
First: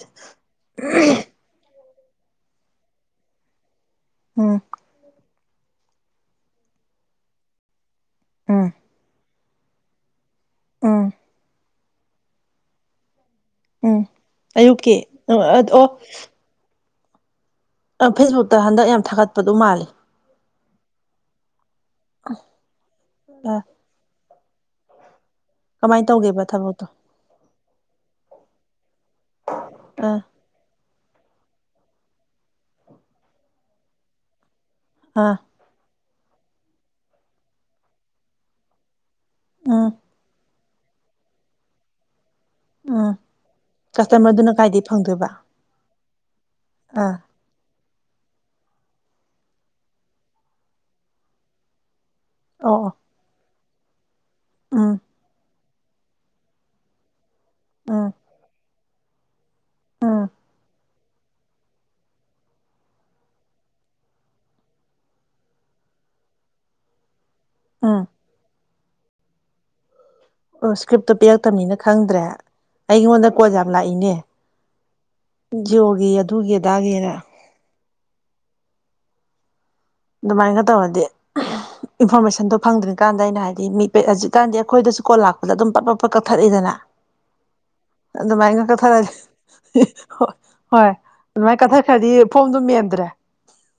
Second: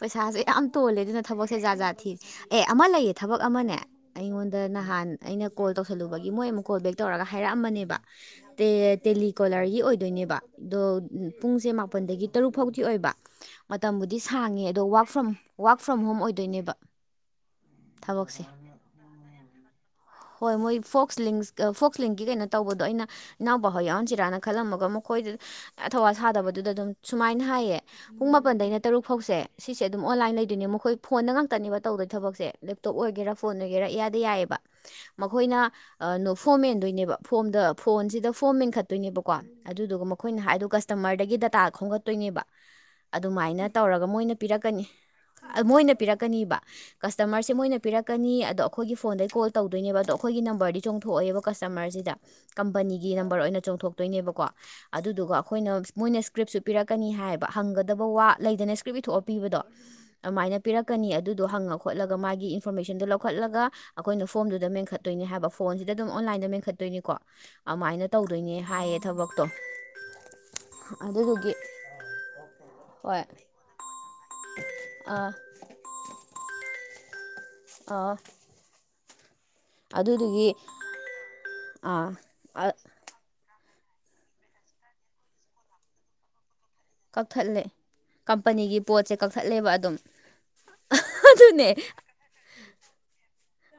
Speaker 2: ꯄꯩꯁꯥꯁꯦ ꯌꯥꯝ ꯇꯣꯜꯂꯦ ꯑꯗꯨꯅ ꯊꯕꯛꯁꯦ ꯖꯥꯠꯖꯥꯠ ꯊꯤꯔꯦ ꯑꯦ ꯑꯃ ꯂꯩꯌꯦ ꯊꯕꯛ ꯑꯃꯅꯦ ꯑꯩꯉꯣꯟꯗ
Speaker 1: ꯎꯝ
Speaker 2: ꯅꯍꯥꯟ ꯑꯩꯅ ꯀꯣꯜ ꯇꯧꯁꯜꯂꯨꯕꯒꯤ ꯃꯣꯏ ꯑꯃꯨꯛ ꯀꯣꯜ ꯕꯦꯛ ꯇꯧꯔꯒ ꯍꯥꯏꯔꯛꯑꯝꯕꯅꯦꯕ
Speaker 1: ꯎꯝ
Speaker 2: ꯗꯦ ꯗꯦꯜꯂꯤ ꯀꯣꯂꯔꯒꯤ ꯑꯣꯏꯗꯣꯏꯅꯦꯕ ꯑꯗꯣ
Speaker 1: ꯎꯝ
Speaker 2: ꯄꯨꯡꯁꯦ ꯃꯥꯄꯜꯗꯒꯤ ꯇꯔꯨꯛ ꯐꯥꯎꯗꯤ ꯑꯣꯏꯕ
Speaker 1: ꯎꯝ
Speaker 2: ꯃꯇꯝꯕꯨꯗꯤ ꯁꯥꯡꯉꯦ ꯑꯗꯣ
Speaker 1: ꯑꯌꯨꯛꯀꯤ
Speaker 2: ꯋꯥꯛ ꯐ꯭ꯔꯣꯝ ꯋꯥꯛ
Speaker 1: ꯑꯣ
Speaker 2: ꯐ꯭ꯔꯣꯝ ꯍꯣꯝ ꯑꯣꯏꯗꯣꯏꯅꯦꯕ
Speaker 1: ꯑ
Speaker 2: ꯊꯕꯛꯁꯦ
Speaker 1: ꯐꯦꯁꯕꯨꯛꯇ ꯍꯟꯗꯛ ꯌꯥꯝ ꯊꯥꯒꯠꯄꯗ ꯃꯥꯜꯂꯦ
Speaker 2: ꯍꯣꯏ ꯃꯣꯏ ꯐꯣꯛꯁ ꯂꯤꯡꯁ ꯐꯣꯛꯁ ꯂꯤꯡꯀꯤ ꯀꯩꯅꯣ ꯇꯧꯕꯗꯣ ꯑꯩꯅ
Speaker 1: ꯑ
Speaker 2: ꯏꯅꯥꯎꯄꯥꯍꫭꯏ ꯌꯥꯎꯍꯟꯁꯤꯔꯥꯅ ꯈꯜꯂꯝꯃꯒ ꯑꯃꯨ ꯑꯩꯈꯣꯏꯗ
Speaker 1: ꯀꯃꯥꯏꯅ
Speaker 2: ꯊꯧꯋꯥ
Speaker 1: ꯇꯧꯒꯦꯕ
Speaker 2: ꯁꯥꯗꯕꯗꯨꯗ
Speaker 1: ꯊꯕꯛꯇꯣ
Speaker 2: ꯑꯗꯨꯝ ꯁꯨꯃꯥꯏꯅ ꯍꯥꯏꯌꯦ ꯄꯨꯡ ꯃꯥꯄꯟꯗꯩꯅ ꯇꯔꯨꯛ ꯐꯥꯎꯁꯦ ꯁꯤꯁꯦ ꯑꯗꯨꯝ
Speaker 1: ꯑꯥ
Speaker 2: ꯑꯣꯟꯂꯥꯏꯟ ꯂꯩ ꯑꯗꯨꯅꯦ ꯃꯈꯣꯏ ꯐꯣꯟꯗ ꯉꯥꯛꯇꯅꯦꯕ ꯇꯧꯗꯣꯏ ꯊꯕꯛꯁꯦ ꯂꯦꯞꯇꯣꯞ ꯑꯣꯏꯒꯦꯔꯥ ꯐꯣꯟ ꯗꯒꯤꯔ ꯏꯌꯥꯗ ꯌꯥꯏꯌꯦꯕ
Speaker 1: ꯑꯥ
Speaker 2: ꯃꯈꯣꯏꯅ ꯐꯣꯝ ꯃꯦꯟꯗꯣꯏꯅꯦꯕ ꯐꯣꯝꯗ ꯐꯣꯟꯁꯤꯗ ꯐꯣꯝ ꯃꯦꯟꯈꯠ ꯇꯣꯏꯅꯦꯕꯀꯣ
Speaker 1: ꯎꯝ
Speaker 2: ꯑꯗꯨꯗꯨꯒ ꯃꯈꯣꯏꯅ ꯍꯥꯏꯗꯣ ꯀꯁꯇꯃꯔꯗꯒꯤ ꯗꯇꯥ ꯈꯣꯝꯒꯠꯇꯣꯏꯅꯦꯕ
Speaker 1: ꯎꯝ
Speaker 2: ꯑꯗꯨꯃꯥꯏꯅ ꯇꯧꯔꯒ ꯃꯣꯏꯅ
Speaker 1: ꯀꯁꯇꯃꯔꯗꯨꯅ ꯀꯥꯏꯗꯒꯤ
Speaker 2: ꯄꯤꯔꯛꯀꯅꯤ
Speaker 1: ꯐꯪꯗꯣꯏꯕ
Speaker 2: ꯃꯣꯏꯅ ꯄꯤꯔꯛꯀꯅꯤꯕ
Speaker 1: ꯑꯥ
Speaker 2: ꯀꯁꯇꯃꯔꯁꯦ ꯃꯣꯏꯅ ꯄꯤꯔꯛꯀꯅꯤ ꯑꯗꯣ ꯑꯩꯈꯣꯏꯒꯤ ꯐꯣꯟꯗꯩ ꯀꯣꯜ ꯇꯧꯗꯣꯏꯅꯦꯕ ꯑꯗꯣ ꯑꯩꯈꯣꯏꯒꯤ ꯅꯝꯕꯔꯗꯤ ꯆꯣꯡꯊꯣꯛꯑꫭꯏꯕ ꯀꯁꯇꯃꯔꯁꯤꯗ
Speaker 1: ꯑꯣ ꯑꯣ
Speaker 2: ꯀꯝꯄꯅꯤꯒꯤ ꯅꯝꯕꯔ ꯑꯣꯏꯅ ꯆꯣꯡꯊꯣꯛꯇꯣꯏꯅꯦꯕꯣ ꯀꯣ
Speaker 1: ꯎꯝ
Speaker 2: ꯑꯗꯨꯗꯨꯒ ꯑꯩꯈꯣꯏꯅ ꯃꯣꯏꯅ ꯏꯁꯀ꯭ꯔꯤꯞꯁꯨ ꯄꯤꯔꯛꯀꯅꯤ ꯍꯥꯏꯌꯦꯕ ꯍꯪꯒꯗꯕ
Speaker 1: ꯎꯝ
Speaker 2: ꯋꯥ ꯂꯩꯗꯅ ꯄꯤꯕꯤ ꯊꯣꯛꯑ ꯄꯤꯕꯗꯣ
Speaker 1: ꯎꯝ
Speaker 2: ꯑꯗꯨꯃꯥꯏꯅ ꯄꯤꯔꯛ ꯀꯅꯤ ꯑꯗꯨꯗꯣ ꯍꯪꯉ ꯈꯣꯠꯂꯒ ꯃꯥꯒꯤ ꯏꯟꯐꯣꯔꯃꯦꯁꯟꯗꯣ ꯂꯧꯈꯠꯂꯒ ꯑꯩꯈꯣꯏꯅ ꯐꯣꯝꯗꯨꯗ ꯃꯦꯟꯈꯠꯇꯣꯏꯅꯤ ꯍꯥꯏꯕ ꯐꯣꯟꯁꯤꯗ ꯑꯗꯨꯝ ꯑꯣꯟꯂꯥꯏꯟꯗ ꯃꯦꯟꯈꯠꯇꯣꯏꯅꯤꯀꯣ
Speaker 1: ꯎꯝ
Speaker 2: ꯑꯗꯨꯃꯥꯏꯅ ꯇꯧꯔ ꯗꫭꯏꯅꯦ ꯍꯥꯏꯌꯦ ꯊꯕꯛꯇꯣ
Speaker 1: ꯑꯣ ꯏꯁꯀ꯭ꯔꯤꯞꯇꯣ
Speaker 2: ꯑꯗꯨꯗꯨꯒꯤ
Speaker 1: ꯄꯤꯔꯛꯀꯅꯤꯅ ꯈꯪꯗ꯭ꯔꯦ
Speaker 2: ꯍꯣꯏ
Speaker 1: ꯑꯩꯉꯣꯟꯗ ꯀꯣꯜ ꯌꯥꯝ ꯂꯥꯛꯏꯅꯦ
Speaker 2: ꯑꯥ
Speaker 1: ꯖꯤꯌꯣꯒꯤ ꯑꯗꯨꯒꯤ ꯑꯗꯥꯒꯤꯅ
Speaker 2: ꯑꫭ
Speaker 1: ꯑꯗꯨꯃꯥꯏꯅ ꯇꯧꯔꯗꯤ
Speaker 2: ꯑꯥ
Speaker 1: ꯏꯟꯐꯣꯔꯃꯦꯁꯟꯗꯣ ꯐꯪꯗ꯭ꯔꯤ ꯀꯥꯟꯗ ꯑꯩꯅ ꯍꯥꯏꯗꯤ ꯃꯤꯠ ꯍꯧꯀꯥꯟꯗꯤ ꯑꯩꯈꯣꯏꯗꯁꯨ ꯀꯣꯜ ꯂꯥꯛꯄꯗ ꯑꯗꯨꯝ ꯄꯠ ꯄꯞ ꯄꯠ ꯀꯛꯊꯠꯂꯤꯗꯅ
Speaker 2: ꯀꯛꯊꯠꯂꯦ
Speaker 1: ꯑꯗꯨꯃꯥꯏꯅꯒ
Speaker 2: ꯀꯝꯄꯅꯤꯒꯤ
Speaker 1: ꯀꯊꯔ
Speaker 2: ꯄꯣꯠꯁꯦ ꯀꯛꯊꯠꯂꯦꯕ ꯑꯗꯨꯝ
Speaker 1: ꯍꯣꯏ ꯑꯗꯨꯃꯥꯏꯅ
Speaker 2: ꯑꯗꯨꯅꯦ
Speaker 1: ꯀꯠꯊꯈ꯭ꯔꯗꯤ ꯐꯣꯝꯗꯨ ꯃꯦꯟꯗ꯭ꯔꯦ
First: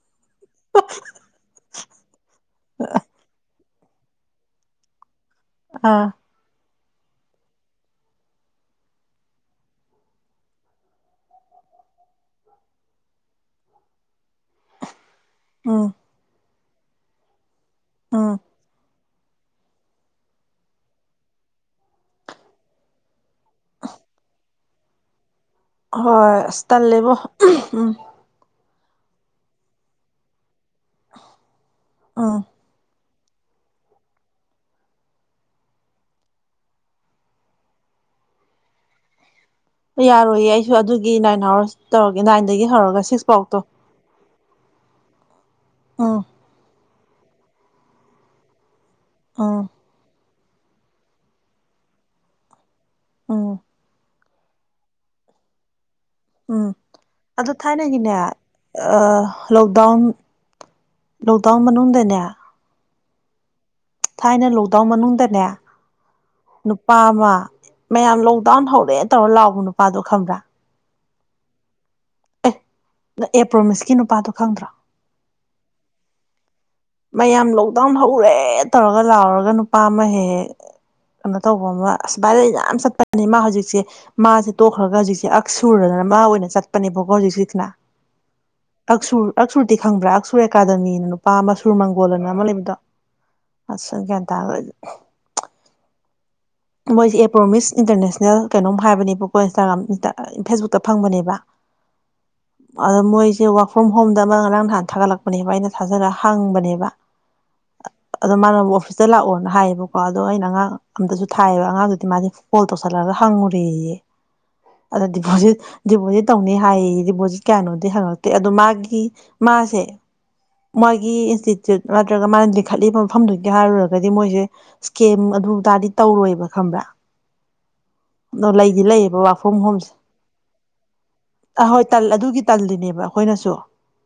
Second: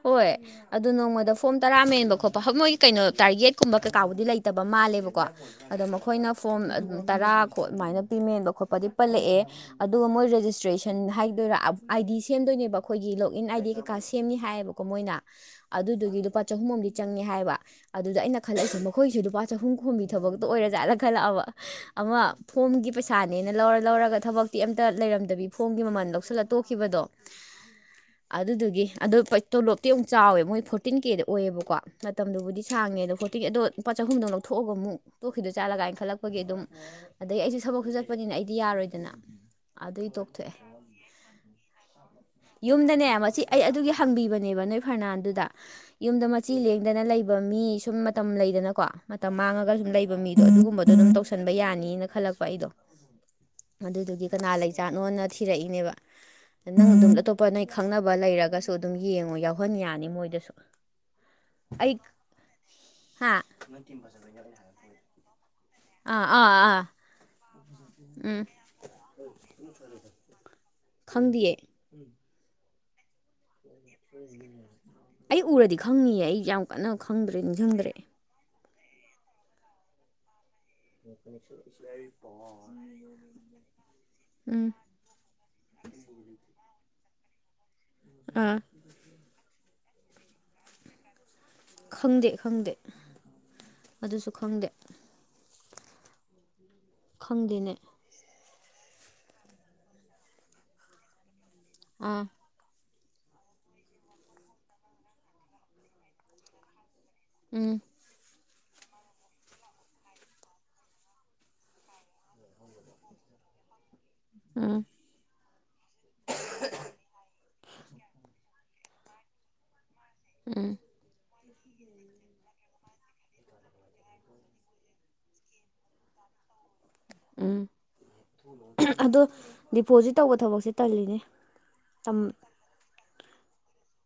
Speaker 2: ꯍꯣꯏ ꯑꯗꯨ ꯅꯣꯡꯃꯗ ꯐꯣꯝ ꯇꯔꯥ ꯃꯦꯟꯕ ꯈꯣꯠꯄꯞ ꯃꯣꯏꯒꯤ ꯀꯩꯅꯣ ꯇꯥꯔꯒꯦꯠ ꯀꯨꯝꯕ ꯀꯩꯀꯥꯕꯨꯗꯤ ꯂꯩꯇꯕ ꯃꯥꯜꯂꯦꯕꯀꯣ ꯑꯗꯣ
Speaker 1: ꯑꯥ
Speaker 2: ꯃꯈꯣꯏꯅ ꯐꯣꯝ ꯑꯗꯨꯝ ꯇꯔꯥ ꯑꯗꯨꯃꯥꯏꯅ ꯄꯤꯃꯦꯟꯕ ꯈꯣꯠꯄꯗꯤ ꯄꯜꯂꯛꯑꯦ ꯑꯗꯨꯒ ꯃꯣꯏ ꯔꯦꯖꯤꯁꯇ꯭ꯔꯦꯁꯟ ꯍꯥꯏꯗꯣꯏꯔꯥ ꯑꯥꯏ ꯗꯤ ꯁꯦꯝꯗꯣꯏꯅꯦꯕ ꯑꯩꯈꯣꯏꯒꯤ ꯂꯣꯒ ꯏꯟ ꯑꯥꯏꯗꯤ ꯀꯩꯀꯥ ꯁꯦꯝꯅꯤ ꯍꯥꯏ ꯑꯗꯨꯒ ꯃꯣꯏꯅ
Speaker 1: ꯎꯝ
Speaker 2: ꯑꯗꯨꯗꯨꯒꯤ ꯂꯨꯄꯥ ꯆꯍꯨꯝ ꯑꯝꯗꯤ ꯆꯪꯉꯦ ꯍꯥꯏꯕ ꯑꯗꯨꯗ
Speaker 1: ꯎꯝ
Speaker 2: ꯑꯩꯅ ꯈꯜꯂꯛꯏꯁꯦ ꯂꫭ ꯑꯩꯈꯣꯏꯁꯨ ꯂꯨꯄꯥ ꯆꯍꯨꯝ ꯈꯣꯝꯒꯤ ꯊꯕꯛꯇꫭ ꯑꯣꯏꯔ ꯖꯥꯠꯂꯈꯠꯂꯛꯑꯕ ꯑꯃ ꯐꯣꯝꯒꯤ ꯄꯩꯁꯥꯅꯦꯅ ꯂꯧꯔ ꯂꯧꯔꯒ ꯊꯕꯛꯇꯤ ꯑꯝꯇ ꯂꯩꯔꯝꯗꯕꯤ ꯐꯣꯡꯒꯤ ꯃꯃꯜ
Speaker 1: ꯍꯣꯏ
Speaker 2: ꯂꯧꯁꯤꯜꯂ
Speaker 1: ꯑꯁ
Speaker 2: ꯇꯣꯛꯈꯤꯕꯗꯣ
Speaker 1: ꯇꯜꯂꯦꯕꯣ ꯎꯝ
Speaker 2: ꯑꯗꯨꯗꯨꯒꯤ ꯑꯗꯣ ꯇꯣꯂꯣꯞꯇꯤ ꯑꯃꯨꯛ ꯆꯥꯎꯋꯦ ꯃꯣꯏ ꯐꯣꯔꯇꯤꯟ ꯀꯦꯗ ꯑꯣꯏꯌꯦꯕꯀꯣ
Speaker 1: ꯎꯝ
Speaker 2: ꯃꯇꯝꯗꯨꯕꯨꯗꯤ ꯁꯥꯡꯅꯦ ꯑꯗꯣ ꯐꯣꯔꯇꯤꯒꯤ ꯑꯗꯣ ꯂꯨꯄꯥ ꯆꯍꯨꯝꯗꯧ ꯂꯧꯊꫭꯛꯑꯒ ꯑꯃꯨꯛ ꯇꯣꯛꯈꯤꯗꯣ ꯖꯥꯠꯂ ꯀꯥꯏꯅ ꯈꯜꯂꯛꯄꯒꯤ ꯑꯗꯨꯝ ꯑꯗꯩ ꯑꯩꯁꯨ ꯊꯕꯛꯁꯨ ꯆꯠꯄꯅꯤꯅ ꯑꯩꯗꯤ ꯌꯥꯔꯣꯏꯗꯅ ꯑꯗꯨꯏ
Speaker 1: ꯌꯥꯔꯣꯏꯌꯦ
Speaker 2: ꯇꯣꯛꯊꯣꯛꯑꯦ
Speaker 1: ꯑꯩꯁꯨ ꯑꯗꯨꯒꯤ ꯅꯥꯏꯟ ꯑꯋꯥꯔꯁ ꯇꯧꯔꯒꯦ ꯅꯥꯏꯟꯗꯒꯤ ꯍꯧꯔꯒ ꯁꯤꯛꯁ ꯐꯥꯎꯛꯇꯣ
Speaker 2: ꯊꯝꯕꯤꯕꯅꯦꯕ ꯅꯣꯏ ꯐꯔꯅꯥꯟꯗꯨꯗ
Speaker 1: ꯎꯝ
Speaker 2: ꯌꯨꯝꯗ ꯆꯤ ꯂꯦꯡꯗꯅ ꯂꯩꯕ ꯃꯤ ꯁꯨꯝ ꯃꯇꯝ ꯂꯩꯗꯅꯀꯣ ꯃꯇꯝ
Speaker 1: ꯎꯝ
Speaker 2: ꯃꯥꯡꯉꯒ ꯁꯨꯝ ꯂꯩꯕ ꯃꯤ [UNINTELLIGIBLE] ꯑꯗꯨꯒꯨꯝꯕꯗꯣ ꯑꯗꯨꯝ ꯇꯧꯁꯟꯕ ꯌꯥꯅꯤꯅ ꯈꯜꯂꯛꯄ ꯑꯩꯗꯣ
Speaker 1: [UNINTELLIGIBLE]
Speaker 2: ꯑꯗꯨꯗꯨꯒꯤ ꯀꯅꯥ ꯂꯩꯖꯥꯠꯅꯣꯅ ꯊꯤꯔꯛꯏꯅꯦꯕ
Speaker 1: ꯎꯝ
Speaker 2: ꯅꯪ ꯑꯗꯨꯝ ꯑꯇꯣꯞꯄ
Speaker 1: ꯑꯗꯣ
Speaker 2: ꯅꯣꯏ ꯈꯪꯅꯕ
Speaker 1: ꯊꯥꯏꯅꯒꯤꯅꯦ
Speaker 2: ꯂꯩꯔꯒꯁꯨ ꯑꯗꯨꯝ ꯌꯦꯡꯉꯣ ꯌꯥꯎꯍꯟ
Speaker 1: ꯂꯣꯛꯗꯥꯎꯟ
Speaker 2: ꯌꯥꯅꯤ ꯃꯣꯏꯗꯁꯨ
Speaker 1: ꯂꯣꯛꯗꯥꯎꯟ
Speaker 2: ꯑꯩ
Speaker 1: ꯃꯅꯨꯡꯗꯅꯦ
Speaker 2: ꯍꯥ
Speaker 1: ꯊꯥꯏꯅ ꯂꯣꯛꯗꯥꯎꯟ ꯃꯅꯨꯡꯗꯅꯦ
Speaker 2: ꯑꯥ ꯑꯥ ꯑꯥ
Speaker 1: ꯅꯨꯄꯥ ꯑꯃ ꯃꯌꯥꯝ
Speaker 2: ꯎꯝ
Speaker 1: ꯂꯣꯛꯗꯥꯎꯟ ꯍꯧꯔꯦ ꯇꯧꯔ ꯂꯥꯎꯕ ꯅꯨꯄꯥꯗꯣ ꯈꯪꯕ꯭ꯔꯥ
Speaker 2: ꯈꯪꯗꯤꯌꯦ
Speaker 1: ꯑꯗ ꯑꯦ ꯄ꯭ꯔꯣꯃꯤꯁꯀꯤ ꯅꯨꯄꯥꯗꯣ ꯈꯪꯗ꯭ꯔꯣ
Speaker 2: ꯑꯩ ꯎꯔꯗꯤ ꯈꯪꯅꯤꯡꯌꯦ ꯑꯩ ꯌꯥꯝ ꯀꯟꯅ ꯈꯪꯗ꯭ꯔꯦ
Speaker 1: ꯃꯌꯥꯝ
Speaker 2: ꯅꯤꯡꯁꯤꯡꯗ꯭ꯔꯦ
Speaker 1: ꯂꯣꯛꯗꯥꯎꯟ ꯍꯧꯔꯦ ꯇꯧꯔꯒ ꯂꯥꯎꯔꯒ ꯅꯨꯄꯥ ꯑꯃ ꯍꯦꯛ ꯍꯦꯛ ꯀꯩꯅꯣ ꯇꯧꯕ ꯑꯃ ꯑꯁ ꯚꯥꯏꯗ ꯌꯥꯝ ꯆꯠꯄꯅꯤ ꯃꯥ ꯍꯧꯖꯤꯛꯁꯦ ꯃꯥꯁꯦ
Speaker 2: ꯎꯝ
Speaker 1: ꯇꯣꯛꯈ꯭ꯔꯒ ꯍꯧꯖꯤꯛꯁꯦ ꯁꯨꯔꯅ ꯑꯃ ꯑꯣꯏꯅ ꯆꯠꯄꯅꯦꯕꯀꯣ ꯍꯧꯖꯤꯛ [UNINTELLIGIBLE]
Speaker 2: [UNINTELLIGIBLE]
Speaker 1: ꯑꯛꯁꯨꯔꯗꯤ ꯈꯪꯕ꯭ꯔꯥ ꯑꯛꯁꯣꯔ ꯑꯦꯀꯥꯗꯃꯤꯅ ꯅꯨꯄꯥ ꯑꯃꯁ ꯁꯨꯔ ꯃꯪꯒꯣꯜ ꯑꯅ
Speaker 2: ꯈꯪꯗꯦ
Speaker 1: ꯑꯃ
Speaker 2: ꯈꯪꯗꯦ
Speaker 1: ꯂꯩꯕꯗꯣ ꯑꯁ ꯒ꯭ꯌꯥꯟ
Speaker 2: ꯑꯗꯨꯁꯨ
Speaker 1: ꯇꯥ ꯂꯣꯏ
Speaker 2: ꯈꯪꯗꯦ
Speaker 1: ꯃꯣꯏꯁꯦ
Speaker 2: ꯈꯪꯗꯦꯅꯦ
Speaker 1: ꯑꯦꯄ꯭ꯔꯣꯃꯤꯁ ꯏꯟꯇꯔꯅꯦꯁꯅꯦꯜ ꯀꯩꯅꯣꯝ ꯍꯥꯏꯕꯅꯦꯕꯀꯣ ꯏꯟꯁꯇꯥꯒ꯭ꯔꯥꯝ ꯐꯦꯁꯕꯨꯛꯇ ꯐꯪꯕꯅꯦꯕ
Speaker 2: ꯑꯥ
Speaker 1: ꯑꯗꯣ ꯃꯣꯏꯁꯦ ꯋꯥꯛ ꯐ꯭ꯔꯣꯝ ꯍꯣꯝꯗ ꯑꯃ ꯉꯔꯥꯡ ꯅꯍꯥꯟ ꯊꯥꯒꯠꯂꯛꯄꯅꯦꯕ ꯑꯩꯅ ꯊꯥꯖꯔꯒ ꯍꯥꯡꯕꯅꯦꯕ
Speaker 2: ꯎꯝ
Speaker 1: ꯑꯗꯣ ꯃꯥꯅ ꯑꯣꯐꯤꯁꯇ ꯂꯥꯛꯑꯣꯅ ꯍꯥꯏꯌꯦꯕꯀꯣ ꯑꯗꯣ ꯑꯩꯅ ꯑꯉꯥꯡ ꯑꯝꯗꯁꯨ ꯊꯥꯏꯕ ꯑꯉꯥꯡꯗꯨꯗꯤ ꯃꯥꯗꯤ ꯐꯣꯜ ꯇꯧꯁꯜꯂꯛꯂꯒ ꯍꯪꯉꯨꯔꯦꯌꯦ
Speaker 2: [UNINTELLIGIBLE]
Speaker 1: ꯑꯗ ꯗꯤꯄꯣꯖꯤꯠ ꯗꯤꯄꯣꯖꯤꯠ ꯇꯧꯅꯤ ꯍꯥꯏꯌꯦ ꯗꯤꯄꯣꯖꯤꯠ ꯀꯌꯥꯅꯣꯗꯤ ꯍꯪꯉꯛꯇꯦ ꯑꯗꯣ ꯃꯥꯒꯤ ꯃꯥꯁꯦ
Speaker 2: ꯎꯝ
Speaker 1: ꯃꯣꯏꯒꯤ ꯏꯟꯁꯇꯤꯇ꯭ꯌꯨꯠ ꯅꯠꯇ꯭ꯔꯒ ꯃꯥꯅ ꯂꯤꯡꯈꯠꯂꯤꯕ ꯃꯐꯝꯗꯨꯒꯤ ꯍꯥꯏꯔꯨꯔꯒꯗꯤ ꯃꯣꯏꯁꯦ ꯏꯁꯀꯦꯝ ꯑꯗꯨ ꯇꯔꯗꯤ ꯇꯧꯔꯣꯏꯕ ꯈꯪꯕ꯭ꯔꯥ
Speaker 2: ꯎꯝ
Speaker 1: ꯑꯗꯣ ꯂꯩꯗꯤ ꯂꯩꯌꯦꯕ
Speaker 2: ꯑꯗꯣ
Speaker 1: ꯋꯥꯔꯛ ꯐ꯭ꯔꯣꯝ ꯍꯣꯝꯁꯦ
Speaker 2: ꯗꯤꯄꯣꯖꯤꯠ ꯇꯧꯕ ꯊꯕꯛꯁꯦ ꯇꯜꯂꯤꯅꯦ
Speaker 1: ꯑꯍꯣꯏ ꯇꯜ ꯑꯗꯨꯒꯤ ꯇꯜꯂꯤꯅꯦꯕ ꯑꯩꯈꯣꯏꯅꯁꯨ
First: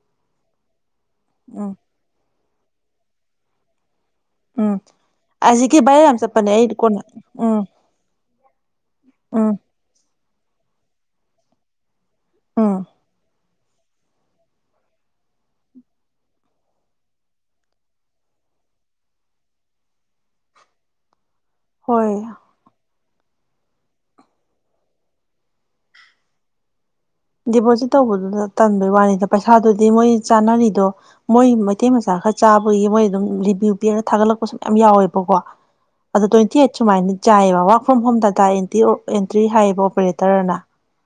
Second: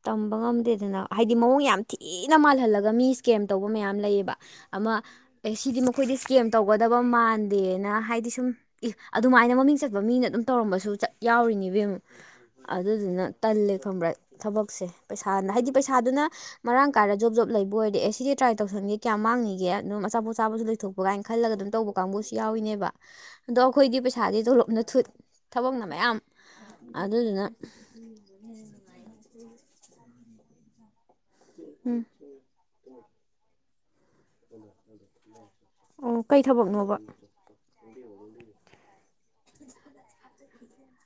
Speaker 2: ꯇꯝꯕ ꯉꯝꯗꯦꯗꯅ ꯍꯥꯏꯗꯤ ꯃꯑꯣꯡ
Speaker 1: ꯎꯝ
Speaker 2: ꯌꯥꯝ ꯊꯤꯅ ꯃꯥꯜꯍꯜꯂꯒ ꯃꯤ ꯏꯁꯀꯦꯝ ꯇꯧꯕ ꯃꯌꯥꯝ ꯂꯩꯌꯦꯕ
Speaker 1: ꯎꯝ
Speaker 2: ꯑꯃ ꯑꯦ
Speaker 1: ꯑꯁꯤꯒꯤ
Speaker 2: ꯁꯤꯗꯤ
Speaker 1: ꯚꯥꯏꯔꯦꯜ
Speaker 2: ꯃꯈꯣꯏꯗꯤ
Speaker 1: ꯌꯥꯝ
Speaker 2: ꯏꯁꯀꯦꯝ
Speaker 1: ꯆꯠꯄꯅꯦ ꯑꯩ ꯀꯣꯟꯅ
Speaker 2: ꯇꯧꯒꯗꯕ
Speaker 1: ꯎꯝ
Speaker 2: ꯃꯥꯟꯗꯦꯅ ꯍꯥꯏꯗꯤ ꯁꯨꯝ ꯏ ꯑꯗꯨꯃꯥꯏꯅ
Speaker 1: ꯎꯝ
Speaker 2: ꯃꯃꯤꯡ ꯆꯠꯄ ꯃꯤꯅ ꯑꯗꯨꯝ ꯇꯧꯔꯝꯕꯁꯨ ꯆꯠ ꯌꯥꯎꯔꯤꯅꯤꯕꯦꯝ
Speaker 1: ꯎꯝ
Speaker 2: ꯑꯗꯨꯗꯨꯅ ꯇꯜꯂꯦ ꯈꯪꯕ꯭ꯔꯥ ꯊꯕꯛꯁꯦ ꯄꯩꯁꯥꯅ ꯍꯥꯏꯗꯤ ꯄꯩꯁꯥꯗꯨꯅ ꯃꯔꯥꯡ ꯀꯥꯏꯅ ꯖꯣꯕ ꯖꯣꯕ ꯂꯩꯕ ꯑꯣꯏꯔꯗꯤ ꯑꯦ ꯁꯤꯗꯤ ꯇ꯭ꯔꯥꯏ ꯇꯧꯁꯟꯒꯦ ꯀꯌꯥꯝꯥꯡꯉꯒꯦ ꯑꯗꯨꯝ ꯑꯆꯥꯄꯣꯠꯆꯥꯕꯁꯨ ꯂꯩꯊꯣꯛꯄ ꯀꯥꯏꯅ ꯈꯜꯂꯒ ꯑꯗꯨꯝ ꯇꯧꯕ
Speaker 1: ꯍꯣꯏ
Speaker 2: ꯀꯥꯡꯕꯨꯁꯨ ꯌꯥꯎꯔꯤꯅꯦꯕ ꯑꯗꯣ ꯑꯩꯈꯣꯏꯗꯤ ꯄꯩꯁꯥꯗꯤ ꯇꯣꯂꯣꯞꯅ ꯊꯨꯠ ꯊꯕꯛꯅ ꯃꯌꯥꯝ ꯑꯗꯨꯗꯨꯅ
Speaker 1: ꯗꯤꯄꯣꯖꯤꯠ ꯇꯧꯕꯗꯨꯗ ꯇꯟꯕꯩ ꯋꯥꯅꯤꯗ ꯄꯩꯁꯥꯗꯨꯗꯤ ꯃꯣꯏ ꯆꯥꯅꯔꯤꯗꯣ ꯃꯣꯏ ꯃꯩꯇꯩ
Speaker 2: ꯎꯝ
Speaker 1: ꯃꯆꯥ ꯈ ꯆꯥꯕꯒꯤ ꯃꯣꯏ ꯑꯗꯨꯝ ꯕꯤꯌꯨ ꯄꯤꯔꯒ ꯊꯥꯒꯠꯂꯛꯄꯁꯨ ꯃꯌꯥꯝ ꯌꯥꯎꯋꯦꯕꯀꯣ
Speaker 2: ꯑꯣ
Speaker 1: ꯑꯗꯣ
Speaker 2: ꯀꯩ
Speaker 1: ꯇ꯭ꯋꯦꯟꯇꯤ ꯑꯩꯠ
Speaker 2: ꯊꯕꯛꯅꯣꯕ
Speaker 1: ꯁꯨꯃꯥꯏꯅ ꯆꯥꯏꯑꯕ work from home data entry entry ꯍꯥꯏꯌꯦꯕ ꯑꯣꯄꯔꯦꯇꯔꯅ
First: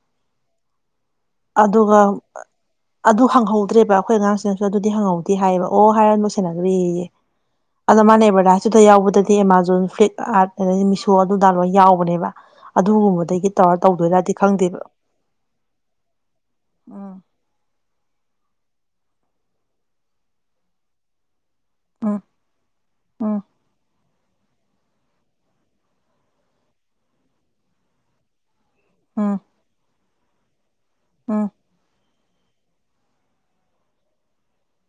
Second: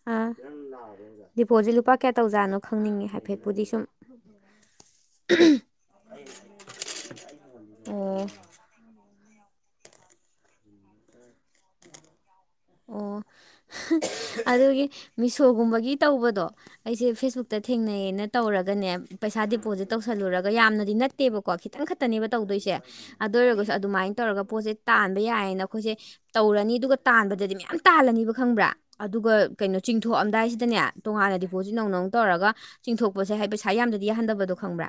Speaker 2: [INAUDIBLE] ꯂꯨꯄꯥ
Speaker 1: ꯑꯗꯨꯒ
Speaker 2: ꯀꯌꯥ ꯇꯧꯖꯥꯠꯅꯣ ꯈꯪꯅꯤꯡꯉꯦ
Speaker 1: ꯑꯗꯨ
Speaker 2: ꯍꯥꯏꯐꯦꯠꯄꯨꯗꯤ ꯁꯨꯝ
Speaker 1: ꯍꯪꯍꯧꯗ꯭ꯔꯦꯕ ꯑꯩꯈꯣꯏ ꯑꯉꯥꯡꯁꯤꯡꯅꯁꯨ ꯑꯗꯨꯗꯤ ꯍꯪꯍꯧꯗꯦ ꯍꯥꯏꯌꯦꯕ ꯑꯣ ꯍꯥꯏꯔ ꯁꯦꯟꯅꯈ꯭ꯔꯔꯤꯌꯦ ꯑꯗꯣ
Speaker 2: ꯑꯣ
Speaker 1: ꯃꯥꯅꯦꯕꯗꯥꯁꯤꯗ ꯌꯥꯎꯕꯗꯗꯤ ꯑꯦꯃꯥꯖꯣꯟ ꯐ꯭ꯂꯤꯞꯀꯥꯔꯠ ꯑꯗꯗꯤ ꯃꯤꯁꯣ ꯑꯗꯨꯗꯥ ꯂꯣꯏ ꯌꯥꯎꯕꯅꯦꯕ
Speaker 2: ꯑꯣ
Speaker 1: ꯑꯗꯨꯒꯨꯝꯕꯗꯒꯤ ꯇꯧꯔ ꯇꯧꯗꯣꯏ ꯇꯗꯤ ꯈꯪꯗꯦꯕ
Speaker 2: ꯑꯗꯨꯒꯤ ꯃꯤꯁꯣꯒꯨꯝꯕꯒꯤ ꯇꯧꯕꯗꯣ ꯑꯩꯁꯦ
Speaker 1: ꯎꯝ
Speaker 2: ꯐꯦꯁꯕꯨꯛ ꯇ ꯊꯦꯡꯅꯩꯌꯦꯅ ꯇꯧꯔꯒꯅꯦ ꯄꯩꯁꯥ ꯗꯤꯄꯣꯖꯤꯠ ꯇꯧꯁꯜꯂꯨꯔꯒ ꯌꯥꯝꯅꯗꯤ ꯅꯠ ꯅꯠꯇꯦꯕꯀꯣ ꯈꯤꯇꯪ
Speaker 1: ꯎꯝ
Speaker 2: ꯈꯛꯇꯅꯦꯕ ꯇꯧꯗꯣꯏꯁꯦ ꯑꯗꯨ
Speaker 1: ꯎꯝ
Speaker 2: ꯑꯣꯏꯔꯒꯁꯨ ꯑꯗꯨꯃꯥꯏꯅ ꯇꯧꯔꯒ ꯄꯣꯠꯁꯦ ꯇꯥꯟꯕ ꯌꯥꯏꯌꯦꯅ ꯑꯩꯈꯣꯏꯁꯦ ꯇꯧꯔꯅꯤ ꯑꯗꯨꯒ ꯇꯥꯟꯕꯗꯗꯤ ꯃꯌꯥꯝ ꯇꯥꯜꯂꯅꯤꯕ ꯈꯪꯕ꯭ꯔꯥ ꯑꯗꯨꯒ
Speaker 1: ꯎꯝ
Speaker 2: ꯀꯩꯅꯣ ꯆꯤꯡꯊꯣꯛꯑꯝꯗꯥꯏꯁꯤꯗꯅꯦ ꯇꯣꯉꯥꯟꯅ
Speaker 1: ꯎꯝ
Speaker 2: ꯗꯤꯄꯣꯖꯤꯠ ꯅꯧꯅ ꯇꯧꯔꯒ ꯆꯤꯡꯊꯣꯛꯄꯁꯦ ꯍꯥꯏ ꯄꯩꯁꯥ ꯌꯥꯝꯗꯗꯤ ꯌꯥꯍꯟꯗꯕꯗꯣ ꯈꯪꯕ꯭ꯔꯥ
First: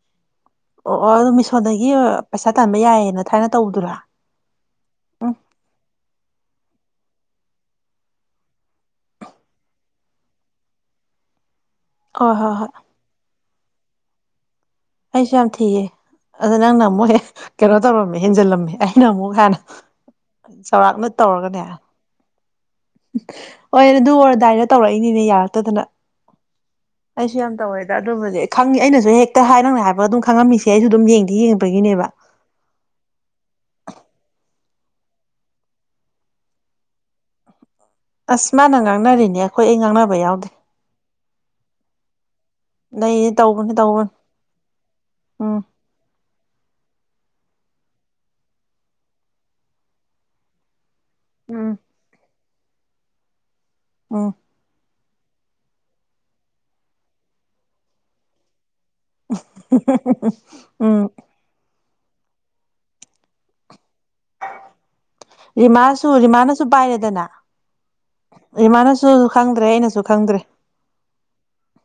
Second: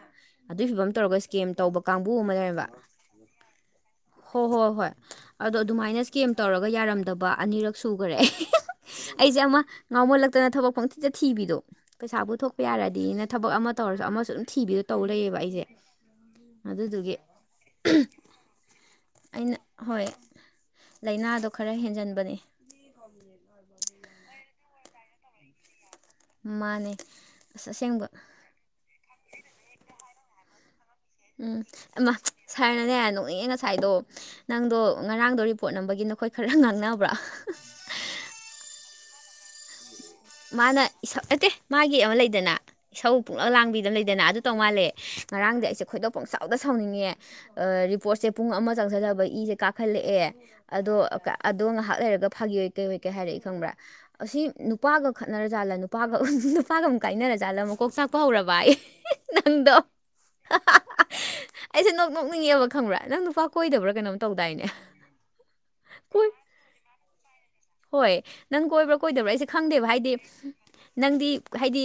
Speaker 2: ꯑꯗꯨꯏ ꯐꯤꯕꯝ
Speaker 1: ꯑꯣ ꯑꯣ
Speaker 2: ꯇꯧꯔꯒ
Speaker 1: ꯑꯗꯨ
Speaker 2: ꯏꯁꯀꯦꯝ ꯇꯧꯕ
Speaker 1: ꯃꯤꯁꯣꯗꯒꯤ
Speaker 2: ꯀꯥꯡꯕꯨ ꯑꯃ
Speaker 1: ꯄꯩꯁꯥ
Speaker 2: ꯂꯩꯕ
Speaker 1: ꯇꯥꯟꯕ ꯌꯥꯏꯌꯦꯅ ꯊꯥꯏꯅ ꯇꯧꯕꯗꯨꯔꯥ
Speaker 2: ꯍꯣꯏ ꯍꯣꯏ ꯍꯣꯏ ꯑꯗꯣ ꯑꯗꯨꯃꯥꯏꯅ ꯏꯁꯀꯦꯝ ꯇꯧꯔꯒ ꯌꯥꯔꯝꯗꯕ ꯑꯅꯤꯔꯛ ꯁꯨꯈꯔꯦ ꯑꯩꯁꯦ ꯑꯃ ꯉꯥꯎꯃꯣꯜꯂꯛꯇꯅ ꯊꯕꯛ ꯄꯪꯊꯤꯖ ꯊꯤꯕꯤꯗꯣ ꯄꯩꯁꯥ
Speaker 1: ꯍꯣꯏ ꯍꯣꯏ
Speaker 2: ꯄꯨꯊꯣꯛꯄ
Speaker 1: ꯍꯣꯏ
Speaker 2: ꯌꯥꯔꯗꯤꯅ ꯊꯕꯛ ꯑꯃ ꯇꯧꯔꯁꯨ ꯑꯃꯁꯨ ꯑꯗꯨꯝ ꯊꯤꯕꯗ ꯇꯧ
Speaker 1: ꯑꯩꯁꯨ
Speaker 2: ꯂꯩꯌꯦꯕ
Speaker 1: ꯌꯥꯝ
Speaker 2: ꯑꯩꯁꯦ
Speaker 1: ꯊꯤꯌꯦ ꯑꯗ ꯅꯪꯅ ꯑꯃꯨꯛ
Speaker 2: ꯑꯗꯨꯗꯨꯒꯤ
Speaker 1: ꯍꯦꯛ ꯀꯩꯅꯣ ꯇꯧꯔꯝꯃꯦ ꯍꯦꯟꯖꯤꯜꯂꯝꯃꯦ ꯑꯩꯅ ꯑꯃꯨꯛ
Speaker 2: ꯑꯩꯅ
Speaker 1: ꯍꯥꯟꯅ ꯆꯥꯎꯧꯔꯥꯛꯅ ꯇꯧꯔꯒꯅꯦ
Speaker 2: ꯍꯦꯟꯖꯟꯕꯅꯤ
Speaker 1: ꯍꯣꯏ ꯑꯗꯨ ꯑꯣꯏꯔꯗꯥꯏꯗ ꯇꯧꯔꯛꯏꯅꯤꯅꯦ ꯌꯥꯔꯛꯇꯗꯅ
Speaker 2: ꯃꯥꯅꯦ
Speaker 1: ꯑꯩꯁꯨ ꯌꯥꯝ
Speaker 2: ꯑꯁ
Speaker 1: ꯇꯧꯋꯦꯗ
Speaker 2: ꯑꯁꯦꯡꯕ
Speaker 1: ꯑꯗꯨꯕꯨꯗꯤ ꯈꯪꯉꯤ ꯑꯩꯅꯁꯨ ꯍꯦꯛꯇ ꯍꯥꯏ ꯅꯪꯅ ꯍꯥꯏꯕ ꯑꯗꯨꯝ ꯈꯪꯂꯝꯃꯤꯁꯦ ꯑꯩꯁꯨ ꯑꯗꯨꯝ ꯌꯦꯡꯉ
Speaker 2: ꯎꯝ ꯑꯃ ꯁꯥꯔꯅꯅꯦ ꯅꯣꯛꯅꯤꯡꯑ ꯉꯁꯥꯏꯗꯣ ꯅꯪꯗꯣ ꯉꯔꯥꯡꯗꯣ ꯔꯤꯄꯣꯔꯠ ꯅꯝꯕꯒꯤ ꯅꯈꯣꯏ ꯈꯔ ꯉꯥꯡꯅꯕ꯭ꯔꯥ
Speaker 1: ꯑꯁ ꯃꯥꯟꯅꯥꯡꯅꯔꯤꯅꯦ ꯑꯩꯈꯣꯏ ꯑꯦꯡꯉꯥꯡꯅꯥꯕꯎ
Speaker 2: ꯃꯥꯅ ꯏꯁꯛ ꯅꯠꯇꯦ ꯃꯥꯒꯤ ꯑꯃ ꯂꯩꯗꯅ ꯏꯁꯧ
Speaker 1: ꯂꯩ
Speaker 2: ꯄꯛꯂꯞ
Speaker 1: ꯇꯧꯕꯅꯤ
Speaker 2: ꯂꯥꯡꯕꯤꯗꯅ
Speaker 1: ꯇꯧꯕꯅꯤ
Speaker 2: ꯂꯩꯗꯅ ꯑꯗꯨ ꯇꯧ ꯃꯥꯜꯂꯦ
Speaker 1: ꯎꯝ
Speaker 2: ꯉꯔꯥꯡꯗꯤ ꯑꯩꯁꯦ ꯈꯣꯏꯗꯣꯛ ꯄꯆꯞ ꯐꯥꯎꯗ ꯁꯥꯎꯅꯤꯡꯉꯦ ꯔꯤꯄꯣꯔꯠꯁꯦ ꯄꯨꯡ ꯑꯃ ꯆꯪꯁꯤꯗꯕ ꯏꯁꯦ ꯀꯥꯈꯠꯂꯛꯑꯦ ꯑꯗꯣ ꯑꯗꯣ
Speaker 1: ꯎꯝ
Speaker 2: ꯉꯥꯏꯍꯥꯛ ꯂꯩꯔꯒ ꯐꯥꯒꯤꯑꯣꯏ ꯀꯩ ꯍꯣꯏ ꯀꯩ ꯍꯥꯏꯔꯛꯏ ꯈꯪꯕ꯭ꯔꯥ
Speaker 1: ꯎꯝ
Speaker 2: ꯑꯁꯤ ꯅꯨꯄꯥꯒ ꯈꯠꯅꯔꯖꯥꯠꯂ ꯅꯨꯄꯥꯒ ꯅꯨꯄꯥꯒ ꯑꯃꯨꯛ ꯀꯥꯏꯅꯔꯖꯥꯠꯂ ꯃꯀꯣꯛ ꯆꯥꯛꯄ ꯍꯧꯔꯕ ꯑꯩ ꯅꯪꯗꯣ
Speaker 1: ꯎꯝ
Speaker 2: ꯑꯩꯁꯦ ꯅꯣꯛ ꯅꯣꯛꯅꯤꯡꯉꯦꯕ ꯈꯪꯕ꯭ꯔꯥ ꯅꯪ ꯅꯨꯄꯥ ꯀꯣꯏꯗꯕ꯭ꯔꯥ ꯀꯩꯅꯣꯝ ꯇꯧꯗꯥꯏꯅꯦ
Speaker 1: ꯔꯤꯃꯥꯁꯨ
Speaker 2: ꯀꯣꯏ
Speaker 1: ꯔꯤꯃꯥꯅꯁꯨ ꯄꯥꯏꯔꯦꯗꯅ
Speaker 2: ꯍꯣꯏ ꯅꯪ ꯀꯣꯏꯕ꯭ꯔꯥ
Speaker 1: ꯔꯤꯃꯥꯅꯁꯨ
Speaker 2: ꯀꯣꯏꯗꯕ꯭ꯔꯥ ꯑꯩꯁꯦ
Speaker 1: ꯈꯪꯗ꯭ꯔꯦ
Speaker 2: ꯈꯪꯗꯦꯕ
Speaker 1: ꯑꯩꯅꯁꯨ
Speaker 2: ꯍꯥꯏꯗꯤ
Speaker 1: ꯈꯪꯗ꯭ꯔꯦ
Speaker 2: ꯅꯪꯗꯤ ꯍꯥꯏꯗꯤ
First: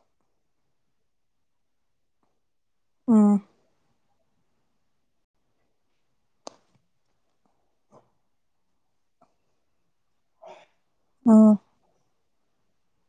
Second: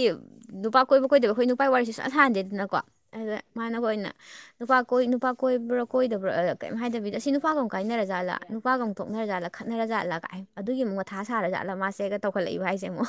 Speaker 2: ꯅꯨꯄꯥ ꯀꯣꯏꯕ ꯀꯣꯏꯗꯕ ꯑꯩꯈꯣꯏ ꯅꯨꯄꯥ ꯋꯥꯔꯤꯁꯤ ꯁꯨꯟꯊꯥꯟꯗꯦꯗꯅꯀꯣ
Speaker 1: ꯎꯝ
Speaker 2: ꯑꯗ ꯃꯅꯕ ꯑꯣꯏꯅ ꯅꯨꯄꯥ ꯀꯣꯏ ꯅꯨꯄꯥ ꯀꯣꯏꯕ꯭ꯔꯥ ꯀꯣꯏꯗꯕ꯭ꯔꯥ ꯀꯩꯝ ꯍꯥꯏꯗꯕꯤꯗ ꯁꯤ ꯅꯨꯄꯥꯒ ꯑꯃꯨ ꯀꯥꯏꯅꯖꯥꯠꯂ ꯅꯨꯄꯥꯒ ꯑꯃꯨ ꯊꯣꯛꯅꯔꯖꯥꯠꯂ ꯈꯠꯅꯔꯖꯥꯠꯂꯒꯥꯏ ꯑꯗꯨꯒꯤ ꯑꯃꯨꯛꯊꯥ
Speaker 1: ꯎꯝ
Speaker 2: ꯁꯥꯔ ꯖꯠꯂ ꯃꯥꯁꯦꯒꯧꯠꯂꯏꯕꯁꯦ ꯑꯃꯨꯛ